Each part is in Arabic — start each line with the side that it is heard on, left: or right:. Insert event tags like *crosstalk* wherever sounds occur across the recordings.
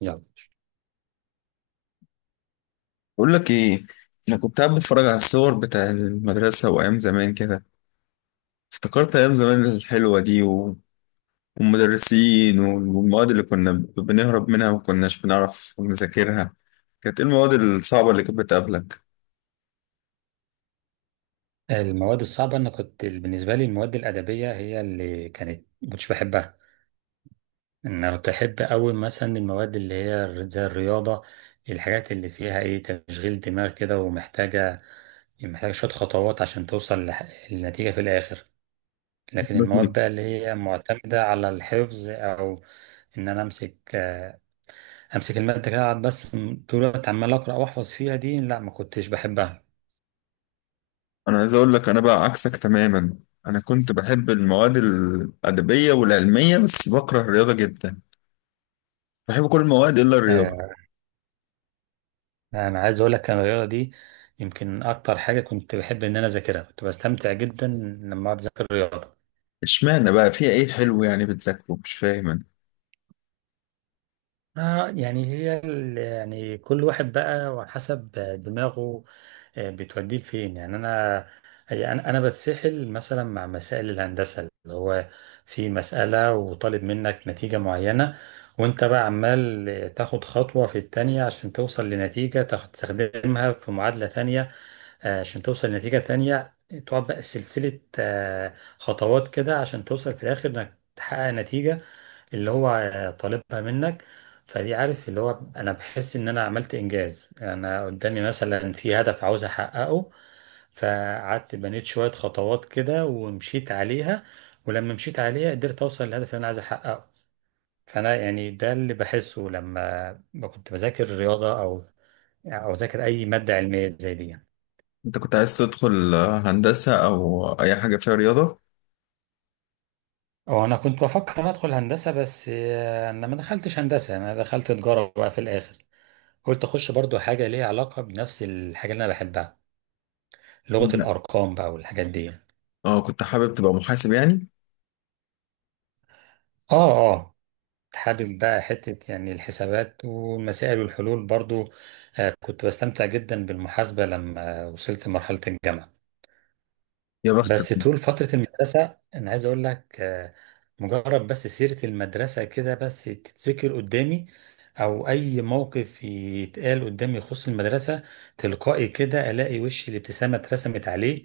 right: يلا.
left: بقول لك ايه. انا كنت قاعد بتفرج على الصور بتاع المدرسه وايام زمان كده، افتكرت ايام زمان الحلوه دي والمدرسين والمواد اللي كنا بنهرب منها وما كناش بنعرف نذاكرها. كانت ايه المواد الصعبه اللي كانت بتقابلك؟
right: المواد الصعبة، أنا كنت بالنسبة لي المواد الأدبية هي اللي كانت مكنتش بحبها. أنا كنت أحب أوي مثلا المواد اللي هي زي الرياضة، الحاجات اللي فيها تشغيل دماغ كده ومحتاجة، محتاجة شوية خطوات عشان توصل للنتيجة في الآخر. لكن المواد بقى اللي هي معتمدة على الحفظ، أو إن أنا أمسك، أمسك المادة كده، أقعد بس طول الوقت عمال أقرأ وأحفظ فيها دي. لا، ما كنتش بحبها.
left: انا عايز اقول لك، انا بقى عكسك تماما. انا كنت بحب المواد الادبيه والعلميه بس بكره الرياضه جدا. بحب كل المواد الا الرياضه.
right: انا عايز اقول لك أنا الرياضه دي يمكن اكتر حاجه كنت بحب ان انا اذاكرها، كنت بستمتع جدا لما اقعد اذاكر الرياضه.
left: اشمعنى بقى؟ فيها ايه حلو يعني بتذاكره؟ مش فاهم أنا.
right: آه، يعني هي يعني كل واحد بقى وحسب دماغه، بتوديه لفين يعني. انا هي انا انا بتسحل مثلا مع مسائل الهندسه، اللي هو في مساله وطالب منك نتيجه معينه، وانت بقى عمال تاخد خطوه في التانيه عشان توصل لنتيجه، تستخدمها في معادله تانيه، عشان توصل لنتيجة تانية. تقعد بقى سلسلة خطوات كده عشان توصل في الآخر إنك تحقق نتيجة اللي هو طالبها منك. فدي، عارف، اللي هو أنا بحس إن أنا عملت إنجاز، أنا قدامي مثلا في هدف عاوز أحققه، فقعدت بنيت شوية خطوات كده ومشيت عليها، ولما مشيت عليها قدرت أوصل للهدف اللي أنا عايز أحققه. فأنا يعني ده اللي بحسه لما كنت بذاكر رياضة، أو أو أذاكر أي مادة علمية زي دي يعني.
left: انت كنت عايز تدخل هندسة او اي حاجة فيها رياضة؟
right: هو انا كنت بفكر ادخل هندسه، بس انا ما دخلتش هندسه، انا دخلت تجاره بقى في الاخر. قلت اخش برضو حاجه ليها علاقه بنفس الحاجه اللي انا بحبها، لغه
left: لا.
right: الارقام بقى والحاجات دي يعني.
left: اه، كنت حابب تبقى محاسب يعني؟
right: اه، اه، حابب بقى حته يعني الحسابات والمسائل والحلول برضو. كنت بستمتع جدا بالمحاسبه لما وصلت لمرحله الجامعه.
left: يا بختك.
right: بس طول فترة المدرسة أنا عايز أقول لك، مجرد بس سيرة المدرسة كده بس تتذكر قدامي، أو أي موقف يتقال قدامي يخص المدرسة، تلقائي كده ألاقي وشي الابتسامة اترسمت عليه،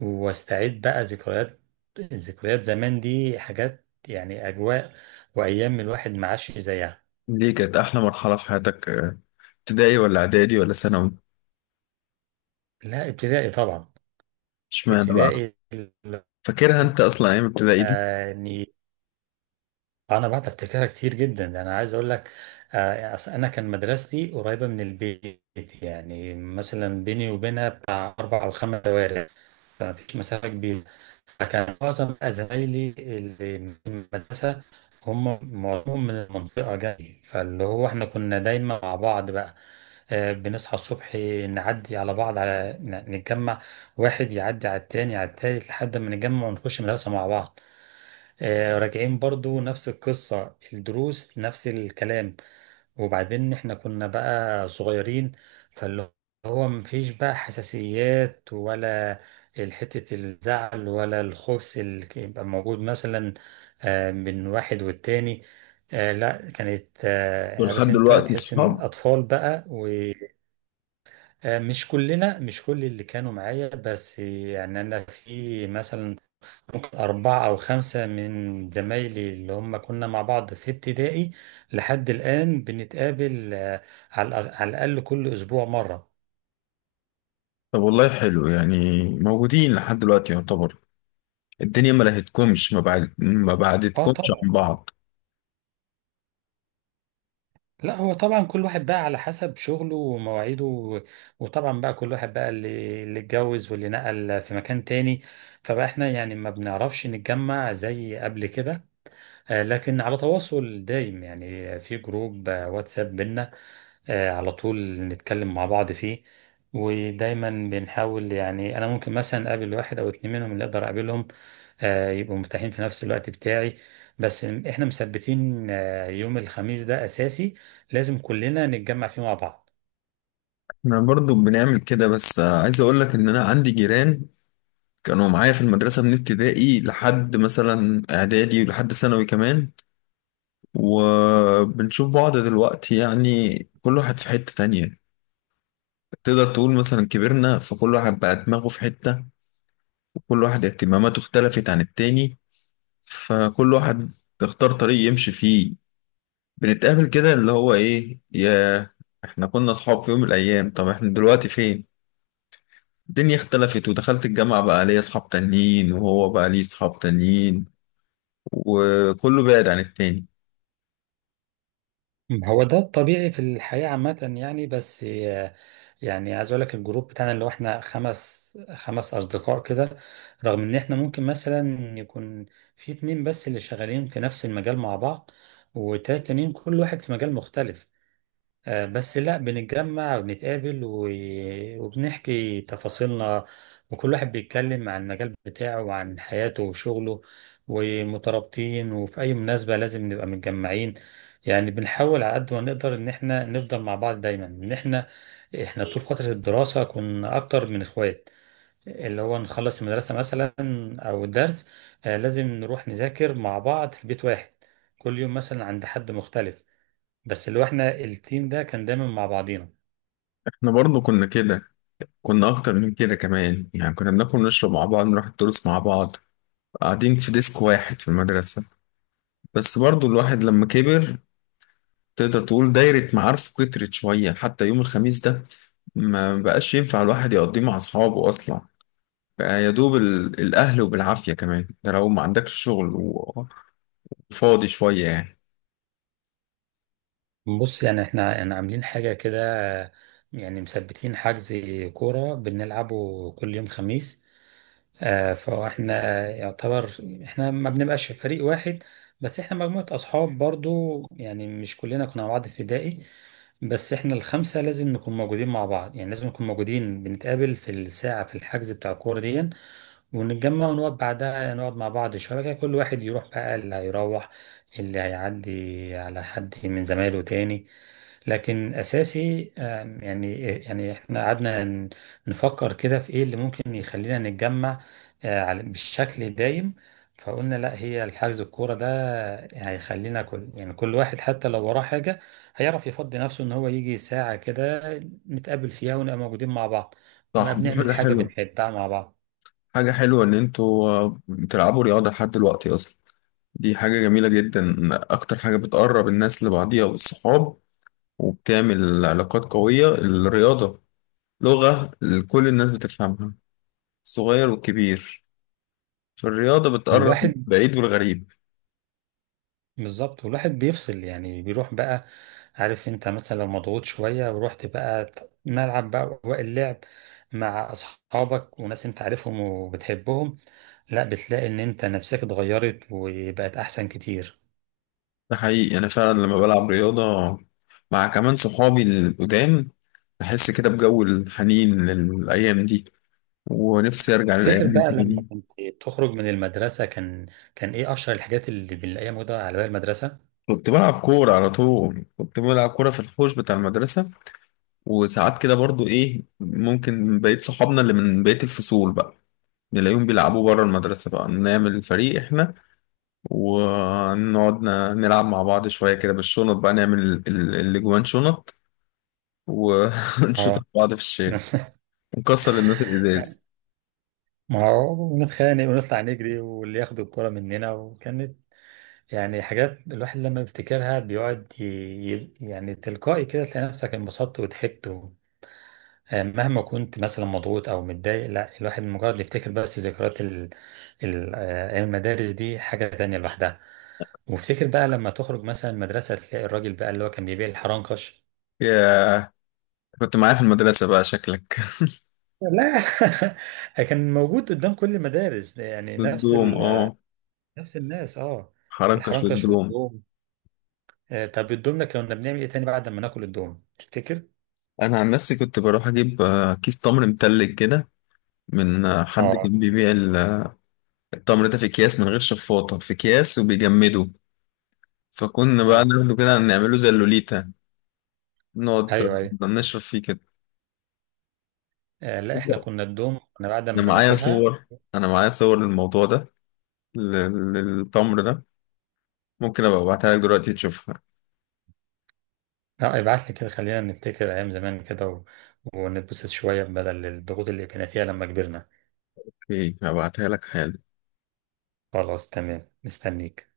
right: واستعيد بقى ذكريات. ذكريات زمان دي حاجات يعني أجواء وأيام الواحد ما عاش زيها.
left: ليه كانت احلى مرحلة في حياتك، ابتدائي ولا اعدادي ولا ثانوي؟
right: لا، ابتدائي طبعا.
left: اشمعنى بقى؟
right: ابتدائي.
left: فاكرها انت اصلا ايام ابتدائي دي؟
right: يعني انا بعد افتكرها كتير جدا، ده انا عايز اقول لك أصل انا كان مدرستي قريبه من البيت، يعني مثلا بيني وبينها بتاع 4 أو 5 شوارع، فما فيش مسافه كبيره. فكان معظم بقى زمايلي اللي من المدرسه هم معظمهم من المنطقه جاي، فاللي هو احنا كنا دايما مع بعض بقى. بنصحى الصبح، نعدي على بعض على نتجمع، واحد يعدي على التاني على التالت لحد ما نتجمع ونخش مدرسه مع بعض. راجعين برضو نفس القصة، الدروس نفس الكلام. وبعدين احنا كنا بقى صغيرين، فاللي هو مفيش بقى حساسيات، ولا حتة الزعل ولا الخبث اللي كان يبقى موجود مثلا من واحد والتاني. لا، كانت
left: ولحد
right: عارف انت،
left: دلوقتي
right: تحس ان
left: صحاب؟
right: اطفال بقى. ومش كلنا، مش كل اللي كانوا معايا، بس يعني انا في مثلا ممكن 4 أو 5 من زمايلي اللي هم كنا مع بعض في ابتدائي لحد الآن بنتقابل، على على الأقل كل أسبوع مرة.
left: طب والله حلو، يعني موجودين لحد دلوقتي يعتبر. الدنيا ما لهتكمش، ما بعد ما
right: اه
left: بعدتكمش
right: طبعا.
left: عن بعض.
right: لا، هو طبعا كل واحد بقى على حسب شغله ومواعيده، وطبعا بقى كل واحد بقى، اللي اتجوز واللي نقل في مكان تاني، فبقى احنا يعني ما بنعرفش نتجمع زي قبل كده. لكن على تواصل دايم يعني، في جروب واتساب بينا، على طول نتكلم مع بعض فيه. ودايما بنحاول، يعني انا ممكن مثلا اقابل واحد او اتنين منهم اللي اقدر اقابلهم، يبقوا متاحين في نفس الوقت بتاعي. بس احنا مثبتين يوم الخميس ده اساسي، لازم كلنا نتجمع فيه مع بعض.
left: احنا برضو بنعمل كده، بس عايز اقول لك ان انا عندي جيران كانوا معايا في المدرسة من ابتدائي لحد مثلا إعدادي ولحد ثانوي كمان، وبنشوف بعض دلوقتي يعني كل واحد في حتة تانية. تقدر تقول مثلا كبرنا فكل واحد بقى دماغه في حتة، وكل واحد اهتماماته اختلفت عن التاني. فكل واحد اختار طريق يمشي فيه. بنتقابل كده اللي هو إيه يا، إحنا كنا أصحاب في يوم من الأيام، طب إحنا دلوقتي فين؟ الدنيا اختلفت، ودخلت الجامعة بقى ليا أصحاب تانيين، وهو بقى ليه أصحاب تانيين، وكله بعد عن التاني.
right: هو ده الطبيعي في الحياة عامة يعني، بس يعني عايز اقول لك الجروب بتاعنا اللي هو احنا خمس اصدقاء كده. رغم ان احنا ممكن مثلا يكون في اتنين بس اللي شغالين في نفس المجال مع بعض، وتلاتة تانيين كل واحد في مجال مختلف، بس لا، بنتجمع وبنتقابل وبنحكي تفاصيلنا. وكل واحد بيتكلم عن المجال بتاعه وعن حياته وشغله، ومترابطين، وفي أي مناسبة لازم نبقى متجمعين. يعني بنحاول على قد ما نقدر إن إحنا نفضل مع بعض دايما. إن إحنا، طول فترة الدراسة كنا أكتر من إخوات، اللي هو نخلص المدرسة مثلا أو الدرس، لازم نروح نذاكر مع بعض في بيت واحد، كل يوم مثلا عند حد مختلف. بس اللي هو احنا التيم ده كان دايما مع بعضينا.
left: احنا برضه كنا كده، كنا اكتر من كده كمان يعني، كنا بناكل ونشرب مع بعض، نروح الدروس مع بعض، قاعدين في ديسك واحد في المدرسة. بس برضه الواحد لما كبر، تقدر تقول دايرة معارفه كترت شوية. حتى يوم الخميس ده ما بقاش ينفع الواحد يقضيه مع أصحابه أصلا، بقى يا دوب الأهل، وبالعافية كمان ده لو ما عندكش شغل وفاضي شوية يعني.
right: بص يعني احنا يعني عاملين حاجة كده، يعني مثبتين حجز كورة بنلعبه كل يوم خميس. آه، فاحنا يعتبر، احنا ما بنبقاش في فريق واحد، بس احنا مجموعة أصحاب برضو، يعني مش كلنا كنا مع بعض في ابتدائي، بس احنا الـ 5 لازم نكون موجودين مع بعض، يعني لازم نكون موجودين، بنتقابل في الساعة في الحجز بتاع الكورة دي، ونتجمع ونقعد بعدها، نقعد مع بعض شوية كده، كل واحد يروح بقى اللي هيروح، اللي هيعدي على حد من زمايله تاني. لكن أساسي يعني، يعني احنا قعدنا نفكر كده في ايه اللي ممكن يخلينا نتجمع بالشكل دايم. فقلنا لا، هي الحجز الكورة ده هيخلينا كل، يعني كل واحد حتى لو وراه حاجة هيعرف يفضي نفسه ان هو يجي ساعة كده نتقابل فيها ونبقى موجودين مع بعض، ونبقى
left: صح، دي
right: بنعمل
left: حاجة
right: حاجة
left: حلوة.
right: بنحبها مع بعض.
left: حاجة حلوة إن أنتوا بتلعبوا رياضة لحد دلوقتي أصلا. دي حاجة جميلة جدا. أكتر حاجة بتقرب الناس لبعضيها والصحاب وبتعمل علاقات قوية الرياضة. لغة كل الناس بتفهمها، الصغير والكبير. فالرياضة بتقرب
right: والواحد
left: بعيد والغريب.
right: بالظبط، والواحد بيفصل، يعني بيروح بقى، عارف انت، مثلا لو مضغوط شوية ورحت بقى ملعب بقى وقت اللعب مع اصحابك وناس انت عارفهم وبتحبهم، لا بتلاقي ان انت نفسك اتغيرت وبقت احسن كتير.
left: ده حقيقي، أنا فعلا لما بلعب رياضة مع كمان صحابي القدام، بحس كده بجو الحنين للأيام دي، ونفسي أرجع
right: تفتكر
left: للأيام دي
right: بقى لما
left: تاني.
right: كنت بتخرج من المدرسة كان، كان ايه اشهر الحاجات اللي بنلاقيها موجودة على باب المدرسة؟
left: كنت بلعب كورة على طول، كنت بلعب كورة في الحوش بتاع المدرسة. وساعات كده برضو ايه، ممكن بقية صحابنا اللي من بقية الفصول بقى نلاقيهم بيلعبوا بره المدرسة، بقى نعمل فريق احنا ونقعد نلعب مع بعض شوية كده بالشنط، بقى نعمل الاجوان شنط و- *laughs* ونشوط
right: اه.
left: بعض في الشارع
right: *laughs*
left: ونكسر الناس الازاز.
right: ما هو نتخانق ونطلع نجري واللي ياخد الكرة مننا، وكانت يعني حاجات الواحد لما بيفتكرها بيقعد يعني تلقائي كده تلاقي نفسك انبسطت وضحكت و... مهما كنت مثلا مضغوط او متضايق، لا، الواحد مجرد يفتكر بس ذكريات ال... ال... آه، أيام المدارس دي حاجة تانية لوحدها. وافتكر بقى لما تخرج مثلا المدرسة تلاقي الراجل بقى اللي هو كان بيبيع الحرنكش.
left: يا، كنت معايا في المدرسة بقى شكلك.
right: لا. *laughs* كان موجود قدام كل المدارس يعني،
left: *laughs* الدوم، اه.
right: نفس الناس، اه.
left: حرنكش
right: الحرنكش
left: والدوم.
right: والدوم. طب الدوم ده كنا بنعمل ايه تاني بعد ما ناكل الدوم تفتكر؟
left: انا عن نفسي كنت بروح اجيب كيس تمر متلج كده، من حد
right: آه.
left: كان بيبيع التمر ده في اكياس من غير شفاطة، في اكياس وبيجمده. فكنا بقى
right: اه،
left: ناخده كده نعمله زي اللوليتا، نقعد
right: ايوه ايوه.
left: نشرب فيه كده.
right: آه، لا، احنا كنا الدوم انا بعد
left: انا
right: ما
left: معايا
right: ناكلها.
left: صور، انا معايا صور للموضوع ده، للتمر ده. ممكن ابقى ابعتها لك دلوقتي تشوفها.
right: لا، ابعت لي كده خلينا نفتكر ايام زمان كده و... ونتبسط شويه بدل الضغوط اللي كنا فيها لما كبرنا.
left: اوكي، هبعتها لك حالا.
right: خلاص، تمام، مستنيك.